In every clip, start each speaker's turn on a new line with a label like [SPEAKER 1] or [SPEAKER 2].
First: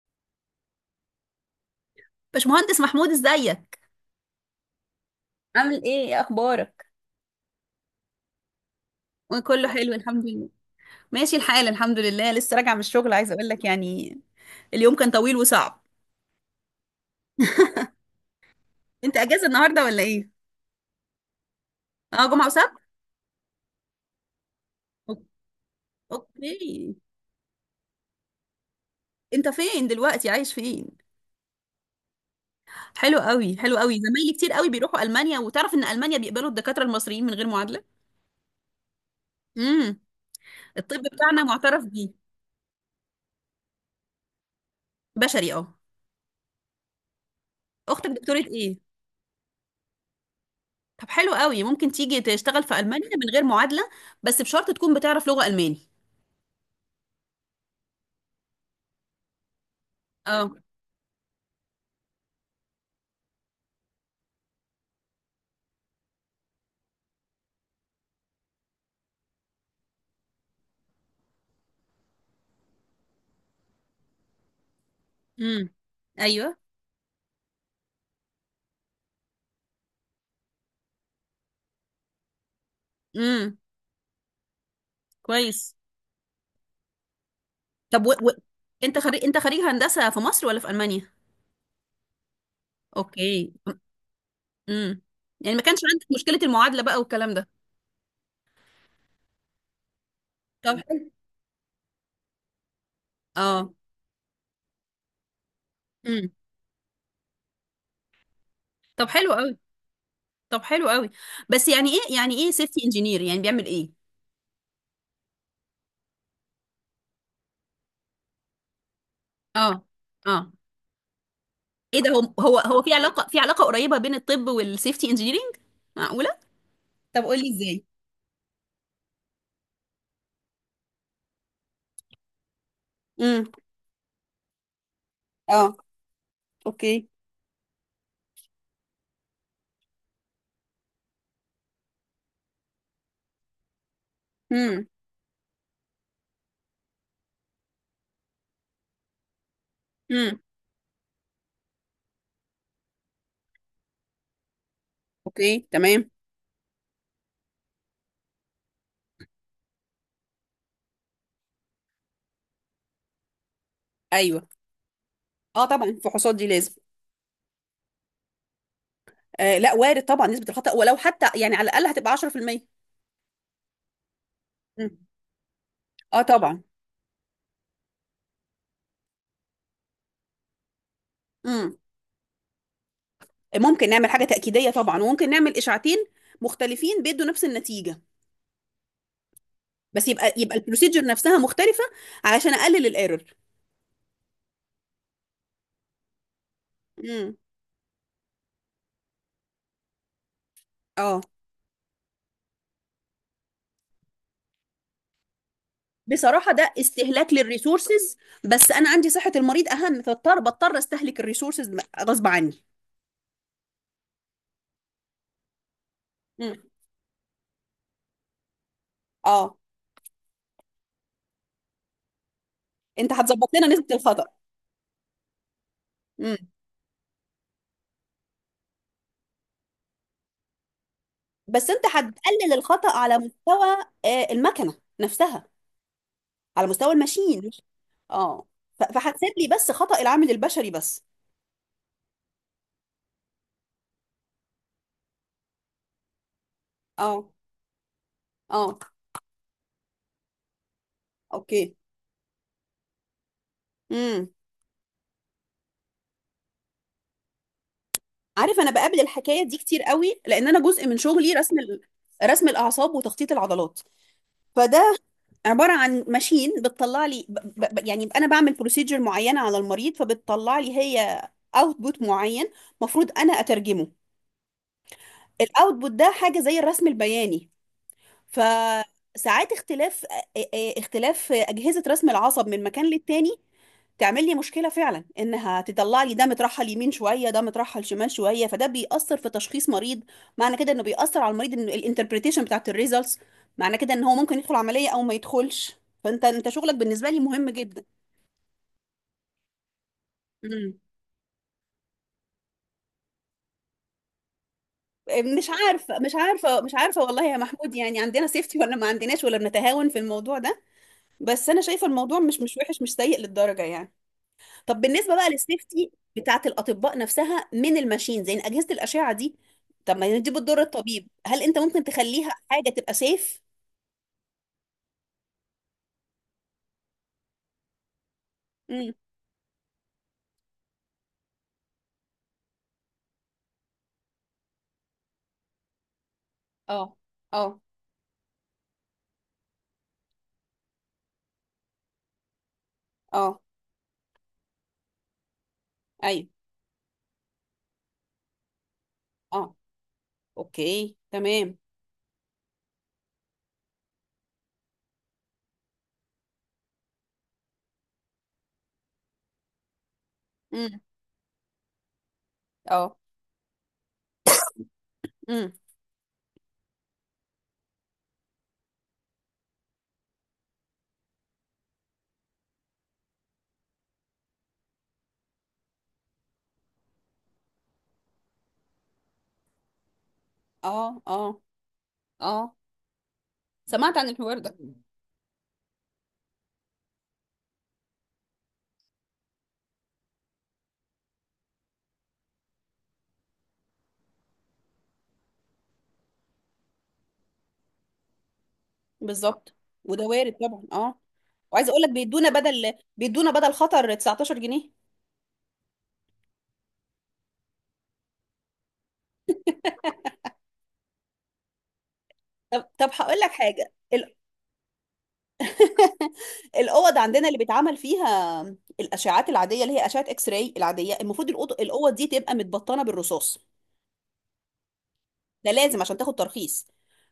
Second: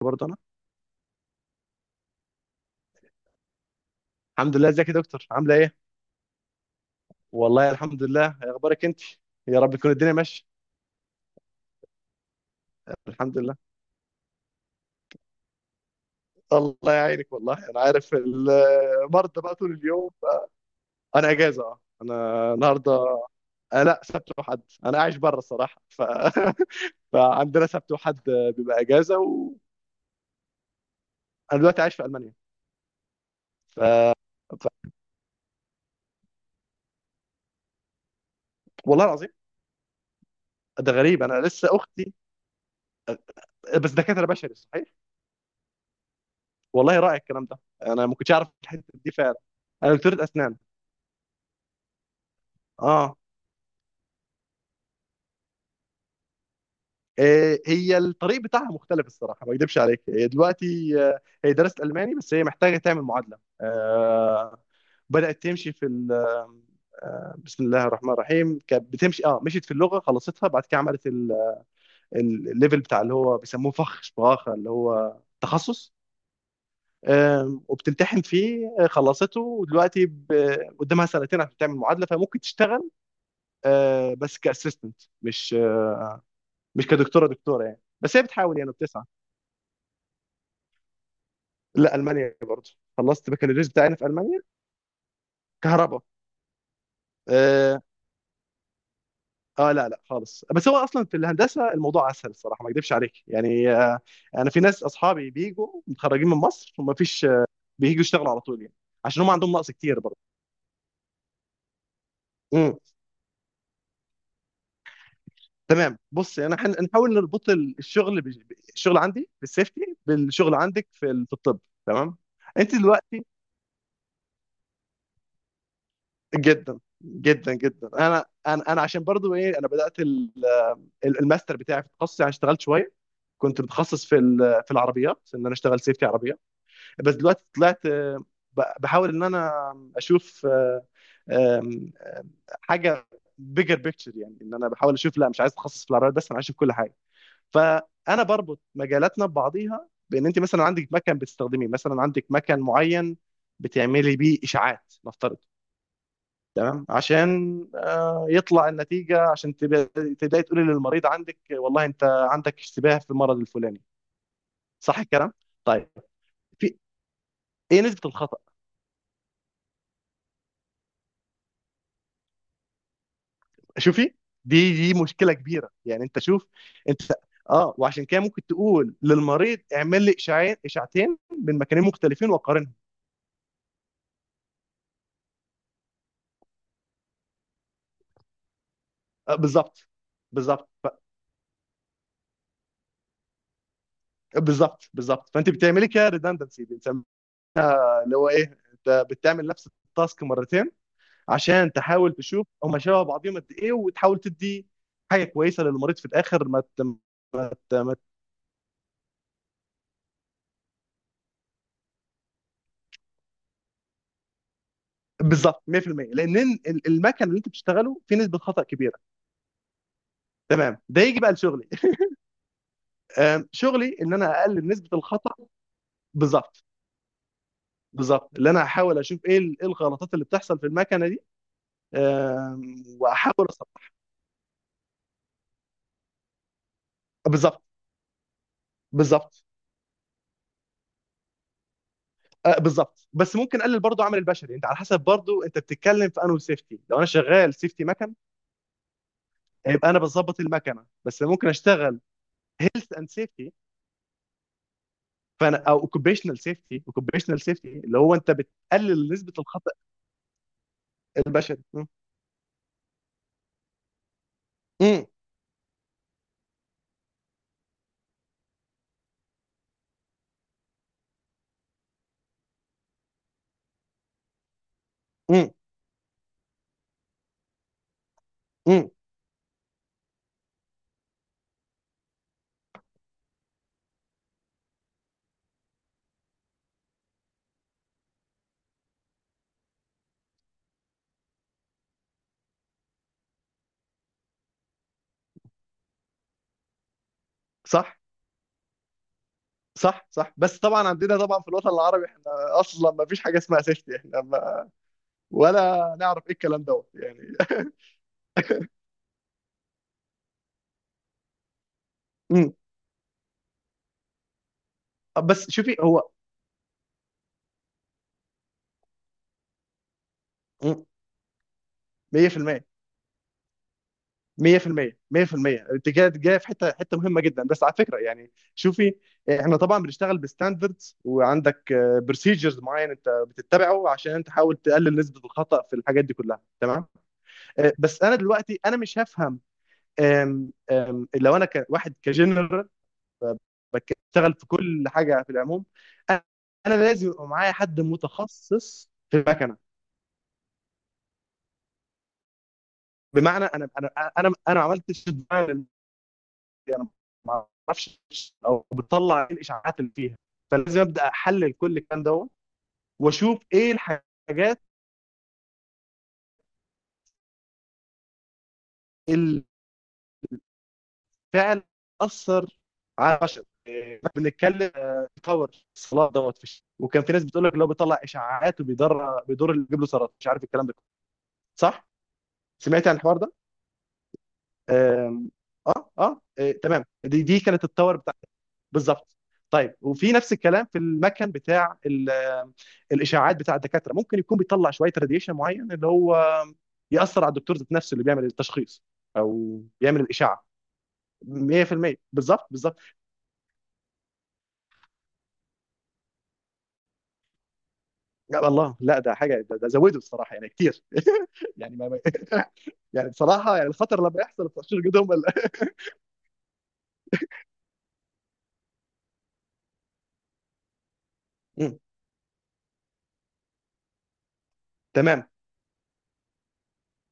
[SPEAKER 1] برضه انا.
[SPEAKER 2] باشمهندس محمود، ازيك؟
[SPEAKER 1] الحمد لله، ازيك يا دكتور؟ عامله
[SPEAKER 2] عامل
[SPEAKER 1] ايه؟
[SPEAKER 2] ايه؟ ايه اخبارك؟
[SPEAKER 1] والله الحمد لله، إيه اخبارك انت؟ يا
[SPEAKER 2] وكله
[SPEAKER 1] رب تكون
[SPEAKER 2] حلو،
[SPEAKER 1] الدنيا
[SPEAKER 2] الحمد لله.
[SPEAKER 1] ماشيه.
[SPEAKER 2] ماشي الحال، الحمد لله. لسه راجعه من الشغل، عايزه
[SPEAKER 1] الحمد
[SPEAKER 2] اقول
[SPEAKER 1] لله.
[SPEAKER 2] لك يعني اليوم كان طويل وصعب.
[SPEAKER 1] الله يعينك، والله انا عارف
[SPEAKER 2] انت
[SPEAKER 1] المرضى
[SPEAKER 2] اجازه
[SPEAKER 1] بقى طول
[SPEAKER 2] النهارده ولا
[SPEAKER 1] اليوم.
[SPEAKER 2] ايه؟
[SPEAKER 1] انا اجازه، اه
[SPEAKER 2] اه، جمعه
[SPEAKER 1] انا
[SPEAKER 2] وسبت.
[SPEAKER 1] النهارده. آه لا، سبت وحد. انا عايش
[SPEAKER 2] أوك-
[SPEAKER 1] بره الصراحه،
[SPEAKER 2] اوكي.
[SPEAKER 1] فعندنا سبت وحد بيبقى اجازه.
[SPEAKER 2] انت
[SPEAKER 1] وانا
[SPEAKER 2] فين دلوقتي؟ عايش فين؟
[SPEAKER 1] دلوقتي عايش في المانيا.
[SPEAKER 2] حلو قوي، حلو
[SPEAKER 1] ف...
[SPEAKER 2] قوي. زمايلي كتير
[SPEAKER 1] ف...
[SPEAKER 2] قوي بيروحوا المانيا، وتعرف ان المانيا بيقبلوا الدكاتره المصريين من غير معادله.
[SPEAKER 1] والله العظيم
[SPEAKER 2] امم
[SPEAKER 1] ده
[SPEAKER 2] الطب
[SPEAKER 1] غريب.
[SPEAKER 2] بتاعنا
[SPEAKER 1] انا لسه
[SPEAKER 2] معترف بيه.
[SPEAKER 1] اختي، بس دكاتره بشري صحيح.
[SPEAKER 2] بشري، اه.
[SPEAKER 1] والله رائع الكلام ده، انا
[SPEAKER 2] اختك
[SPEAKER 1] ما كنتش
[SPEAKER 2] دكتوره
[SPEAKER 1] اعرف
[SPEAKER 2] ايه؟
[SPEAKER 1] الحته دي فعلا. انا دكتوره اسنان.
[SPEAKER 2] طب حلو قوي، ممكن تيجي تشتغل في المانيا
[SPEAKER 1] اه،
[SPEAKER 2] من غير معادله، بس بشرط تكون بتعرف لغه الماني.
[SPEAKER 1] هي الطريق بتاعها مختلف الصراحه، ما اكدبش عليك. هي
[SPEAKER 2] اه.
[SPEAKER 1] دلوقتي هي درست الماني، بس هي محتاجه تعمل معادله. بدات تمشي في بسم الله الرحمن الرحيم. كانت بتمشي، اه مشيت في اللغه خلصتها، بعد كده عملت الليفل بتاع اللي هو بيسموه فخ شباخه، اللي هو
[SPEAKER 2] امم
[SPEAKER 1] تخصص.
[SPEAKER 2] ايوه.
[SPEAKER 1] وبتمتحن فيه. خلصته، ودلوقتي قدامها سنتين عشان تعمل معادله، فممكن تشتغل،
[SPEAKER 2] امم
[SPEAKER 1] بس كاسيستنت،
[SPEAKER 2] كويس.
[SPEAKER 1] مش كدكتوره. دكتوره يعني،
[SPEAKER 2] طب
[SPEAKER 1] بس هي بتحاول، يعني
[SPEAKER 2] انت
[SPEAKER 1] بتسعى.
[SPEAKER 2] خريج، هندسة في مصر ولا في ألمانيا؟
[SPEAKER 1] لا، المانيا. خلصت
[SPEAKER 2] اوكي.
[SPEAKER 1] بكالوريوس بتاعنا في المانيا.
[SPEAKER 2] امم يعني ما كانش
[SPEAKER 1] كهرباء.
[SPEAKER 2] عندك مشكلة المعادلة بقى والكلام ده؟
[SPEAKER 1] اه. لا لا خالص، بس هو
[SPEAKER 2] طب
[SPEAKER 1] اصلا
[SPEAKER 2] حلو.
[SPEAKER 1] في الهندسه الموضوع اسهل الصراحه، ما اكذبش عليك يعني.
[SPEAKER 2] اه.
[SPEAKER 1] آه، انا في ناس اصحابي بيجوا متخرجين
[SPEAKER 2] امم
[SPEAKER 1] من مصر وما فيش بييجوا يشتغلوا على طول يعني.
[SPEAKER 2] طب
[SPEAKER 1] عشان هم
[SPEAKER 2] حلو
[SPEAKER 1] عندهم
[SPEAKER 2] قوي.
[SPEAKER 1] نقص كتير برضه.
[SPEAKER 2] طب حلو قوي. بس يعني ايه
[SPEAKER 1] امم،
[SPEAKER 2] سيفتي انجينير يعني بيعمل ايه؟
[SPEAKER 1] تمام. بص، انا هنحاول نربط الشغل الشغل عندي في
[SPEAKER 2] اه،
[SPEAKER 1] السيفتي
[SPEAKER 2] اه.
[SPEAKER 1] بالشغل عندك في في الطب.
[SPEAKER 2] ايه ده،
[SPEAKER 1] تمام.
[SPEAKER 2] هو هو
[SPEAKER 1] انت
[SPEAKER 2] هو في
[SPEAKER 1] دلوقتي
[SPEAKER 2] علاقة، قريبة بين الطب والسيفتي انجينيرنج؟ معقولة؟
[SPEAKER 1] جدا
[SPEAKER 2] طب قولي
[SPEAKER 1] جدا
[SPEAKER 2] ازاي.
[SPEAKER 1] جدا. انا انا عشان برضو ايه، انا بدات الماستر بتاعي في تخصصي، يعني اشتغلت شويه.
[SPEAKER 2] امم
[SPEAKER 1] كنت متخصص في في العربيات، ان انا
[SPEAKER 2] اه.
[SPEAKER 1] اشتغل سيفتي عربيه.
[SPEAKER 2] اوكي.
[SPEAKER 1] بس دلوقتي طلعت، بحاول ان انا اشوف آه، آم، حاجه بيجر بيكتشر، يعني ان انا
[SPEAKER 2] امم
[SPEAKER 1] بحاول اشوف. لا، مش عايز اتخصص في العربيات بس، انا عايز اشوف كل حاجه. فانا بربط مجالاتنا ببعضيها. بان انت
[SPEAKER 2] امم
[SPEAKER 1] مثلا عندك مكان بتستخدميه، مثلا عندك مكان معين بتعملي بيه اشاعات نفترض.
[SPEAKER 2] اوكي، تمام.
[SPEAKER 1] تمام. عشان يطلع النتيجه، عشان تبداي تقولي للمريض: عندك والله انت عندك اشتباه في المرض الفلاني.
[SPEAKER 2] ايوه.
[SPEAKER 1] صح الكلام؟
[SPEAKER 2] اه طبعا،
[SPEAKER 1] طيب،
[SPEAKER 2] الفحوصات دي لازم.
[SPEAKER 1] في ايه نسبة الخطأ؟
[SPEAKER 2] آه لا، وارد طبعا نسبة الخطأ، ولو حتى يعني على الأقل هتبقى 10%.
[SPEAKER 1] شوفي، دي
[SPEAKER 2] مم.
[SPEAKER 1] دي مشكلة كبيرة. يعني انت
[SPEAKER 2] اه
[SPEAKER 1] شوف
[SPEAKER 2] طبعا.
[SPEAKER 1] انت. اه، وعشان كده ممكن تقول للمريض: اعمل لي اشعاعين، اشعتين من
[SPEAKER 2] مم.
[SPEAKER 1] مكانين مختلفين وقارنهم.
[SPEAKER 2] ممكن نعمل حاجة تأكيدية طبعا، وممكن نعمل إشاعتين مختلفين بيدوا نفس النتيجة،
[SPEAKER 1] آه بالظبط
[SPEAKER 2] بس يبقى
[SPEAKER 1] بالظبط.
[SPEAKER 2] البروسيجر نفسها مختلفة علشان أقلل الإيرور.
[SPEAKER 1] بالظبط بالظبط. فانت بتعملي كده ريدندنسي بنسميها،
[SPEAKER 2] مم.
[SPEAKER 1] اللي هو ايه، انت بتعمل نفس التاسك مرتين
[SPEAKER 2] اه.
[SPEAKER 1] عشان تحاول تشوف هما شبه بعضهم قد ايه، وتحاول تدي حاجه كويسه للمريض في الاخر.
[SPEAKER 2] بصراحة
[SPEAKER 1] ما
[SPEAKER 2] ده
[SPEAKER 1] ت...
[SPEAKER 2] استهلاك
[SPEAKER 1] ما ت... ما ت...
[SPEAKER 2] للريسورسز، بس أنا عندي صحة المريض أهم، بضطر أستهلك الريسورسز غصب عني.
[SPEAKER 1] بالظبط 100%. لان
[SPEAKER 2] مم.
[SPEAKER 1] المكن اللي انت بتشتغله فيه نسبه خطا كبيره.
[SPEAKER 2] اه.
[SPEAKER 1] تمام، ده يجي بقى لشغلي.
[SPEAKER 2] أنت هتظبط لنا نسبة
[SPEAKER 1] شغلي ان
[SPEAKER 2] الخطأ.
[SPEAKER 1] انا اقلل نسبه الخطا.
[SPEAKER 2] مم.
[SPEAKER 1] بالظبط بالظبط، اللي انا هحاول اشوف ايه إيه الغلطات اللي بتحصل في المكنه دي،
[SPEAKER 2] بس أنت هتقلل الخطأ على
[SPEAKER 1] واحاول
[SPEAKER 2] مستوى
[SPEAKER 1] اصلحها.
[SPEAKER 2] المكنة نفسها، على مستوى الماشين.
[SPEAKER 1] بالظبط
[SPEAKER 2] اه. فهتسيب
[SPEAKER 1] بالظبط.
[SPEAKER 2] لي بس خطأ العامل البشري بس.
[SPEAKER 1] بالظبط، بس ممكن اقلل برضو عمل البشري. انت على حسب برضو انت بتتكلم في انو سيفتي، لو انا
[SPEAKER 2] اه،
[SPEAKER 1] شغال سيفتي مكن
[SPEAKER 2] اه.
[SPEAKER 1] يبقى انا بظبط المكنه، بس ممكن
[SPEAKER 2] اوكي.
[SPEAKER 1] اشتغل هيلث اند سيفتي،
[SPEAKER 2] امم
[SPEAKER 1] فانا او اوكوبيشنال سيفتي. اوكوبيشنال سيفتي اللي هو انت
[SPEAKER 2] عارف، انا بقابل
[SPEAKER 1] بتقلل نسبه
[SPEAKER 2] الحكايه دي
[SPEAKER 1] الخطا
[SPEAKER 2] كتير قوي، لان انا جزء من شغلي
[SPEAKER 1] البشري. م-
[SPEAKER 2] رسم الاعصاب وتخطيط العضلات. فده
[SPEAKER 1] م-
[SPEAKER 2] عباره عن ماشين بتطلع لي يعني انا بعمل بروسيجر معينه على المريض، فبتطلع لي هي اوتبوت معين مفروض انا اترجمه.
[SPEAKER 1] م-
[SPEAKER 2] الاوتبوت ده حاجه زي الرسم البياني.
[SPEAKER 1] م.
[SPEAKER 2] فساعات اختلاف اختلاف أجهزة رسم العصب من مكان للتاني تعمل لي مشكلة فعلا، انها تطلع لي ده مترحل يمين شوية، ده مترحل شمال شوية، فده بيأثر في تشخيص مريض. معنى كده انه بيأثر على المريض، ان الانتربريتيشن بتاعت الريزلتس، معنى كده ان هو ممكن يدخل عملية او ما يدخلش. فانت شغلك بالنسبة لي مهم جدا.
[SPEAKER 1] صح صح صح، بس
[SPEAKER 2] امم
[SPEAKER 1] طبعا عندنا، طبعا في الوطن العربي احنا اصلا ما فيش حاجه اسمها سيفتي. احنا ما
[SPEAKER 2] مش
[SPEAKER 1] ولا
[SPEAKER 2] عارفة، مش
[SPEAKER 1] نعرف ايه
[SPEAKER 2] عارفة،
[SPEAKER 1] الكلام
[SPEAKER 2] مش
[SPEAKER 1] دوت
[SPEAKER 2] عارفة
[SPEAKER 1] يعني.
[SPEAKER 2] والله يا محمود، يعني عندنا سيفتي ولا ما عندناش، ولا بنتهاون في الموضوع ده، بس انا شايفة الموضوع مش
[SPEAKER 1] مم.
[SPEAKER 2] مش وحش، مش سيء للدرجة يعني. طب بالنسبه بقى
[SPEAKER 1] بس شوفي
[SPEAKER 2] للسيفتي
[SPEAKER 1] هو.
[SPEAKER 2] بتاعه الاطباء نفسها من الماشينز، يعني اجهزه الاشعه دي، طب ما دي بتضر
[SPEAKER 1] مم.
[SPEAKER 2] الطبيب، هل انت ممكن تخليها
[SPEAKER 1] 100%
[SPEAKER 2] حاجه تبقى سيف؟
[SPEAKER 1] 100% 100%. انت كده جايه في حته مهمه جدا، بس على فكره يعني.
[SPEAKER 2] امم
[SPEAKER 1] شوفي، احنا طبعا بنشتغل بستاندردز، وعندك بروسيجرز معين انت بتتبعه عشان تحاول تقلل نسبه الخطا في الحاجات دي كلها. تمام.
[SPEAKER 2] اه، اه،
[SPEAKER 1] بس انا دلوقتي انا مش هفهم. آم، آم، لو انا كواحد كجنرال
[SPEAKER 2] اه.
[SPEAKER 1] بشتغل في كل حاجه في العموم،
[SPEAKER 2] ايوه.
[SPEAKER 1] انا لازم يبقى معايا حد متخصص في
[SPEAKER 2] اه.
[SPEAKER 1] المكنه.
[SPEAKER 2] اوكي، تمام.
[SPEAKER 1] بمعنى انا ما عملتش الديزاين، انا ما اعرفش او بطلع ايه الاشاعات اللي فيها،
[SPEAKER 2] امم
[SPEAKER 1] فلازم ابدا احلل كل الكلام ده
[SPEAKER 2] اه.
[SPEAKER 1] واشوف ايه الحاجات
[SPEAKER 2] امم
[SPEAKER 1] اللي فعلا اثر على البشر. بنتكلم كفر الصلاه دوت في الشتاء. وكان في ناس بتقول لك: لو بيطلع اشاعات وبيضر، بيضر اللي بيجيب له سرطان، مش عارف الكلام ده كله.
[SPEAKER 2] اه، اه،
[SPEAKER 1] صح؟
[SPEAKER 2] اه.
[SPEAKER 1] سمعت عن الحوار ده؟
[SPEAKER 2] سمعت عن الحوار ده.
[SPEAKER 1] آم، اه اه، تمام. دي كانت التاور بتاعتي بالظبط. طيب، وفي نفس الكلام في المكن بتاع ال- آه، الاشاعات بتاع الدكاتره، ممكن يكون بيطلع شويه راديشن معين اللي هو ياثر على الدكتور ذات نفسه اللي بيعمل التشخيص
[SPEAKER 2] بالظبط.
[SPEAKER 1] او بيعمل
[SPEAKER 2] وده وارد
[SPEAKER 1] الاشاعه.
[SPEAKER 2] طبعا، اه. وعايزه اقول لك
[SPEAKER 1] 100%
[SPEAKER 2] بيدونا
[SPEAKER 1] بالظبط
[SPEAKER 2] بدل،
[SPEAKER 1] بالظبط.
[SPEAKER 2] خطر 19 جنيه.
[SPEAKER 1] يا الله، لا ده حاجه، ده ده زوده الصراحه يعني كتير. يعني ما ما-
[SPEAKER 2] طب
[SPEAKER 1] يعني
[SPEAKER 2] هقول لك
[SPEAKER 1] بصراحه، يعني
[SPEAKER 2] حاجه.
[SPEAKER 1] الخطر لما يحصل التشخيص جدهم ولا-
[SPEAKER 2] الاوض عندنا اللي بيتعمل فيها الاشعاعات العاديه، اللي هي اشعه اكس راي العاديه، المفروض
[SPEAKER 1] مم.
[SPEAKER 2] الاوض دي تبقى متبطنه بالرصاص.
[SPEAKER 1] تمام
[SPEAKER 2] ده لازم عشان تاخد ترخيص.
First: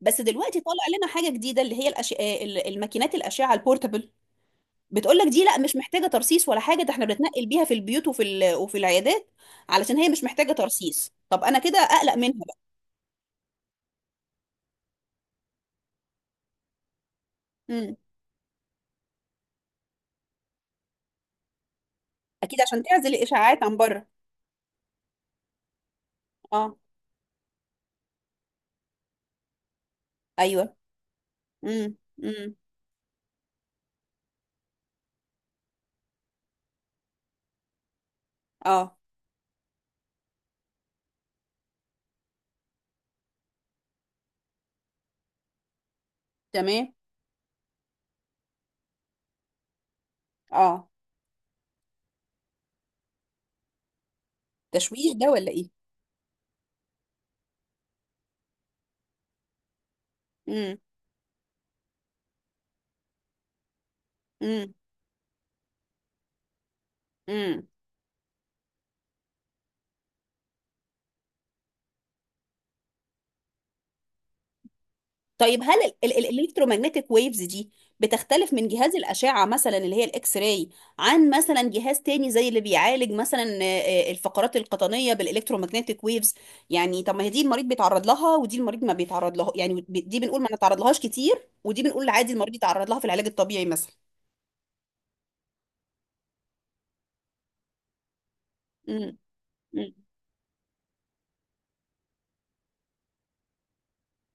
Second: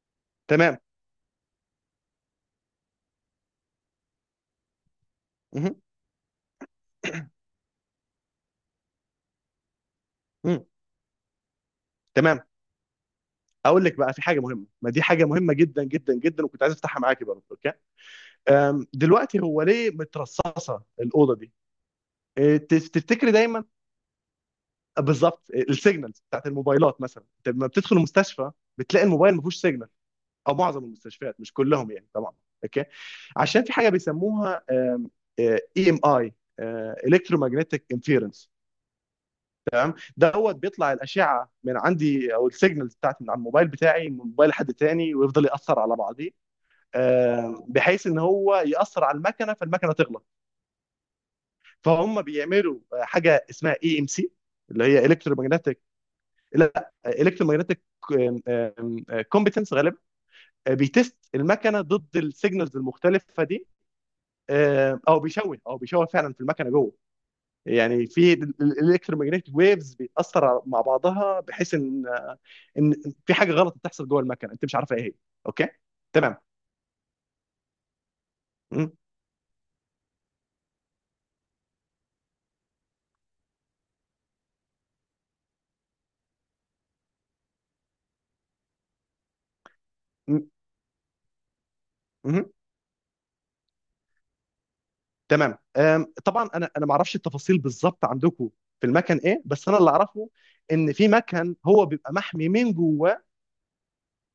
[SPEAKER 2] بس دلوقتي
[SPEAKER 1] تمام.
[SPEAKER 2] طالع لنا حاجه جديده اللي هي الماكينات الاشعه البورتابل. بتقول لك دي لا، مش
[SPEAKER 1] مهم.
[SPEAKER 2] محتاجه ترصيص ولا حاجه. ده احنا بنتنقل بيها في البيوت وفي العيادات، علشان هي مش محتاجه
[SPEAKER 1] مم.
[SPEAKER 2] ترصيص. طب انا كده اقلق منها
[SPEAKER 1] تمام.
[SPEAKER 2] بقى.
[SPEAKER 1] اقول لك بقى في حاجه مهمه، ما دي حاجه مهمه جدا جدا جدا، وكنت عايز افتحها معاكي برضه. اوكي.
[SPEAKER 2] امم
[SPEAKER 1] دلوقتي هو ليه مترصصه الاوضه دي؟
[SPEAKER 2] اكيد عشان تعزل
[SPEAKER 1] تفتكري
[SPEAKER 2] الاشعاعات
[SPEAKER 1] دايما؟
[SPEAKER 2] عن بره.
[SPEAKER 1] بالظبط. السيجنالز بتاعت
[SPEAKER 2] اه.
[SPEAKER 1] الموبايلات مثلا، انت لما بتدخل المستشفى بتلاقي الموبايل ما فيهوش سيجنال، او
[SPEAKER 2] ايوه.
[SPEAKER 1] معظم المستشفيات، مش كلهم
[SPEAKER 2] امم
[SPEAKER 1] يعني طبعا.
[SPEAKER 2] امم
[SPEAKER 1] اوكي. عشان في حاجه بيسموها اي ام اي، الكترومagnetic انفيرنس
[SPEAKER 2] اه،
[SPEAKER 1] دوت. بيطلع الاشعه من عندي، او السيجنالز بتاعت من على الموبايل بتاعي من موبايل حد تاني، ويفضل ياثر على بعضيه.
[SPEAKER 2] تمام.
[SPEAKER 1] بحيث ان هو ياثر على المكنه، فالمكنه تغلق.
[SPEAKER 2] اه.
[SPEAKER 1] فهم بيعملوا حاجه اسمها اي ام سي، اللي هي
[SPEAKER 2] تشويش ده ولا
[SPEAKER 1] الكترومagnetic، لا الكترومagnetic كومبتنس غالبا.
[SPEAKER 2] ايه؟
[SPEAKER 1] بيتست المكنه ضد السيجنالز المختلفه دي.
[SPEAKER 2] امم
[SPEAKER 1] او بيشوه فعلا في المكنه جوه،
[SPEAKER 2] امم
[SPEAKER 1] يعني في الالكترومagnetic ويفز بيتاثر على- مع بعضها، بحيث ان ان في حاجه غلط بتحصل جوه المكنه انت مش عارفه ايه هي.
[SPEAKER 2] طيب
[SPEAKER 1] اوكي
[SPEAKER 2] هل
[SPEAKER 1] تمام.
[SPEAKER 2] الالكترومagnetic ويفز دي بتختلف من
[SPEAKER 1] م-
[SPEAKER 2] جهاز الأشعة، مثلا اللي هي الإكس راي، عن مثلا جهاز تاني زي اللي بيعالج مثلا الفقرات القطنية بالالكترومagnetic ويفز؟ يعني طب ما هي دي المريض بيتعرض لها، ودي المريض ما بيتعرض لها، يعني دي بنقول ما
[SPEAKER 1] م-
[SPEAKER 2] نتعرض لهاش كتير، ودي بنقول عادي
[SPEAKER 1] م-
[SPEAKER 2] المريض يتعرض لها في العلاج الطبيعي مثلا.
[SPEAKER 1] تمام. طبعا انا ما اعرفش التفاصيل بالظبط عندكم في المكن
[SPEAKER 2] امم
[SPEAKER 1] ايه، بس انا اللي
[SPEAKER 2] امم
[SPEAKER 1] اعرفه ان في مكن هو بيبقى محمي من جوه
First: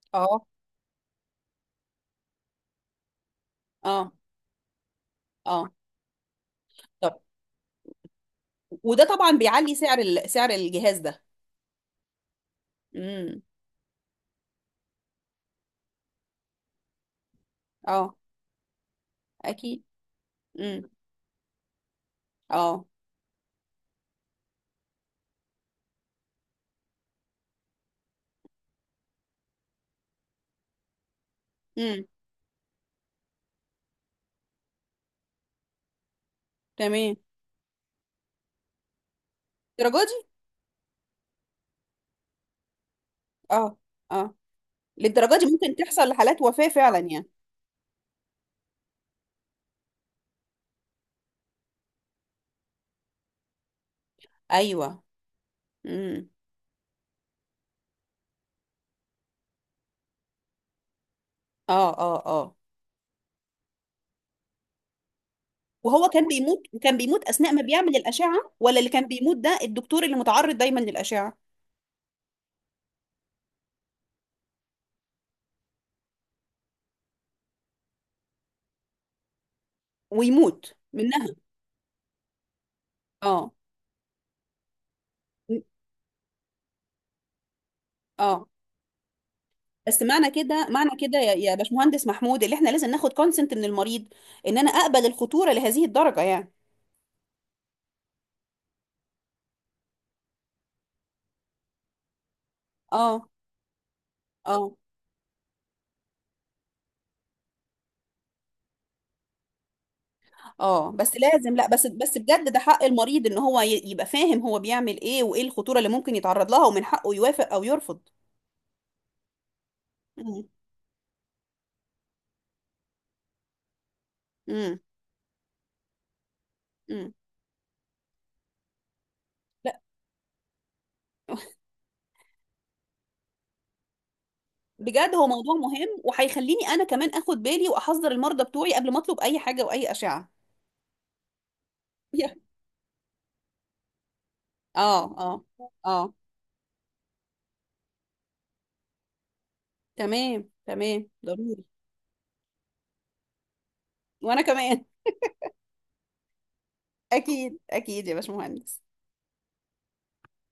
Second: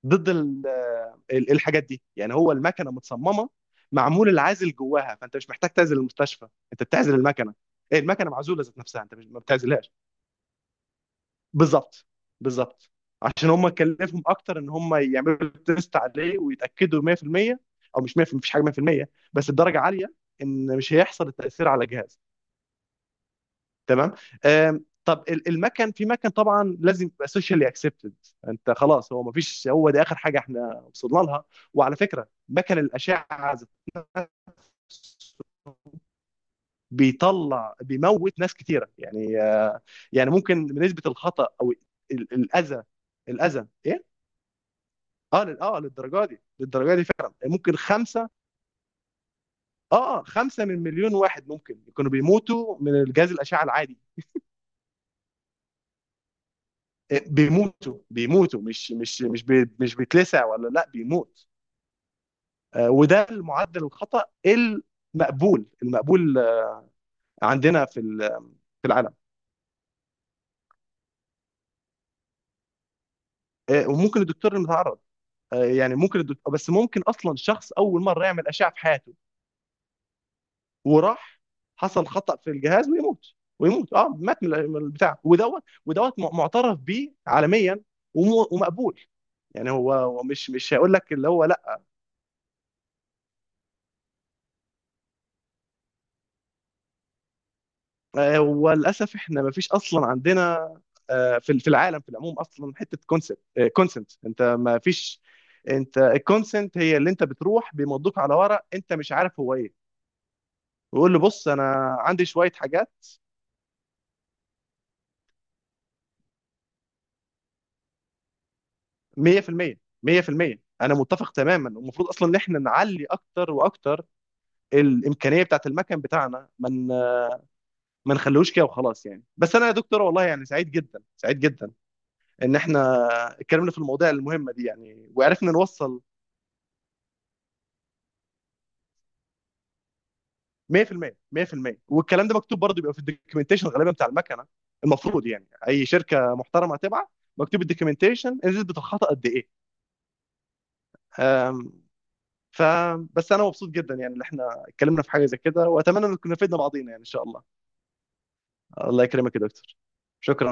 [SPEAKER 1] ضد
[SPEAKER 2] اه،
[SPEAKER 1] الحاجات دي، يعني هو المكنه متصممه
[SPEAKER 2] اه،
[SPEAKER 1] معمول العازل جواها، فانت مش محتاج
[SPEAKER 2] اه.
[SPEAKER 1] تعزل المستشفى، انت بتعزل
[SPEAKER 2] طب
[SPEAKER 1] المكنه. ايه، المكنه معزوله ذات نفسها،
[SPEAKER 2] وده
[SPEAKER 1] انت مش
[SPEAKER 2] طبعا
[SPEAKER 1] ما
[SPEAKER 2] بيعلي
[SPEAKER 1] بتعزلهاش.
[SPEAKER 2] سعر الجهاز ده.
[SPEAKER 1] بالظبط بالظبط.
[SPEAKER 2] امم
[SPEAKER 1] عشان هم كلفهم اكتر ان هم يعملوا تيست عليه ويتاكدوا 100%. او
[SPEAKER 2] اه.
[SPEAKER 1] مش 100%، مفيش حاجه 100%، بس بدرجه
[SPEAKER 2] اكيد.
[SPEAKER 1] عاليه ان
[SPEAKER 2] امم
[SPEAKER 1] مش هيحصل التاثير على جهاز.
[SPEAKER 2] اه.
[SPEAKER 1] تمام. طب المكن، في مكن طبعا لازم يبقى سوشيالي اكسبتد. انت خلاص، هو ما فيش، هو ده اخر حاجه احنا وصلنا لها. وعلى
[SPEAKER 2] امم
[SPEAKER 1] فكره مكن الاشعه ذات نفسه
[SPEAKER 2] تمام.
[SPEAKER 1] بيطلع، بيموت ناس كتيره يعني.
[SPEAKER 2] الدرجة دي؟
[SPEAKER 1] يعني ممكن نسبه الخطا او الاذى، الاذى
[SPEAKER 2] اه،
[SPEAKER 1] ايه؟
[SPEAKER 2] اه. للدرجة
[SPEAKER 1] اه
[SPEAKER 2] دي ممكن
[SPEAKER 1] اه
[SPEAKER 2] تحصل
[SPEAKER 1] للدرجه دي،
[SPEAKER 2] لحالات وفاة
[SPEAKER 1] للدرجه
[SPEAKER 2] فعلا
[SPEAKER 1] دي
[SPEAKER 2] يعني؟
[SPEAKER 1] فعلا يعني، ممكن خمسه، اه خمسه من مليون واحد ممكن يكونوا بيموتوا من الجهاز الاشعه العادي.
[SPEAKER 2] ايوه. امم
[SPEAKER 1] بيموتوا، بيموتوا، مش بيتلسع، ولا لا بيموت.
[SPEAKER 2] اه، اه، اه.
[SPEAKER 1] وده المعدل الخطا المقبول
[SPEAKER 2] وهو كان
[SPEAKER 1] المقبول
[SPEAKER 2] بيموت، اثناء ما
[SPEAKER 1] عندنا
[SPEAKER 2] بيعمل
[SPEAKER 1] في
[SPEAKER 2] الاشعة، ولا
[SPEAKER 1] في
[SPEAKER 2] اللي كان
[SPEAKER 1] العالم.
[SPEAKER 2] بيموت ده الدكتور اللي متعرض دايما للاشعة
[SPEAKER 1] وممكن الدكتور المتعرض، يعني ممكن الدكتور، بس ممكن اصلا شخص اول مره يعمل اشعه في حياته
[SPEAKER 2] ويموت منها؟
[SPEAKER 1] وراح، حصل خطا في الجهاز ويموت.
[SPEAKER 2] اه.
[SPEAKER 1] ويموت، اه، مات من البتاع،
[SPEAKER 2] م-
[SPEAKER 1] ودوت ودوت معترف بيه عالميا
[SPEAKER 2] اه.
[SPEAKER 1] ومقبول. يعني
[SPEAKER 2] بس
[SPEAKER 1] هو
[SPEAKER 2] معنى
[SPEAKER 1] مش
[SPEAKER 2] كده،
[SPEAKER 1] مش هيقول لك اللي
[SPEAKER 2] يا
[SPEAKER 1] هو.
[SPEAKER 2] يا باشمهندس محمود، اللي احنا لازم ناخد كونسنت من المريض ان انا اقبل الخطورة لهذه الدرجة يعني.
[SPEAKER 1] وللاسف احنا ما فيش اصلا عندنا في في العالم في العموم اصلا حته
[SPEAKER 2] اه،
[SPEAKER 1] كونسنت. كونسنت انت
[SPEAKER 2] اه،
[SPEAKER 1] ما فيش، انت الكونسنت هي اللي انت بتروح بيمضوك على ورق انت مش عارف هو ايه،
[SPEAKER 2] اه. بس
[SPEAKER 1] ويقول له بص
[SPEAKER 2] لازم، لا، بس
[SPEAKER 1] انا
[SPEAKER 2] بس
[SPEAKER 1] عندي شويه
[SPEAKER 2] بجد ده حق
[SPEAKER 1] حاجات.
[SPEAKER 2] المريض، ان هو يبقى فاهم هو بيعمل ايه وايه الخطورة اللي ممكن يتعرض لها، ومن حقه يوافق او يرفض.
[SPEAKER 1] 100%
[SPEAKER 2] امم
[SPEAKER 1] 100% انا متفق تماما. المفروض اصلا ان احنا نعلي اكتر واكتر
[SPEAKER 2] امم
[SPEAKER 1] الامكانيه بتاعت المكن بتاعنا، ما
[SPEAKER 2] امم
[SPEAKER 1] ما نخلوش كده وخلاص يعني. بس انا يا
[SPEAKER 2] لا.
[SPEAKER 1] دكتور، والله يعني سعيد جدا سعيد جدا ان احنا اتكلمنا في المواضيع المهمه دي يعني،
[SPEAKER 2] بجد هو
[SPEAKER 1] وعرفنا
[SPEAKER 2] موضوع مهم،
[SPEAKER 1] نوصل.
[SPEAKER 2] وهيخليني انا كمان اخد بالي واحذر المرضى بتوعي قبل ما اطلب اي حاجة واي اشعة.
[SPEAKER 1] 100% 100%. والكلام ده مكتوب برضه، بيبقى في الدوكيومنتيشن غالبا بتاع المكنه.
[SPEAKER 2] اه،
[SPEAKER 1] المفروض
[SPEAKER 2] اه،
[SPEAKER 1] يعني اي
[SPEAKER 2] اه.
[SPEAKER 1] شركه محترمه هتبعت مكتوب الدوكيومنتيشن نسبه الخطا قد ايه.
[SPEAKER 2] تمام، تمام، ضروري.
[SPEAKER 1] أم، ف بس انا مبسوط جدا يعني ان
[SPEAKER 2] وانا
[SPEAKER 1] احنا
[SPEAKER 2] كمان.
[SPEAKER 1] اتكلمنا في حاجه زي كده، واتمنى ان كنا فدنا بعضينا يعني ان شاء الله.
[SPEAKER 2] اكيد، اكيد يا باشمهندس.
[SPEAKER 1] الله يكرمك يا دكتور. شكرا.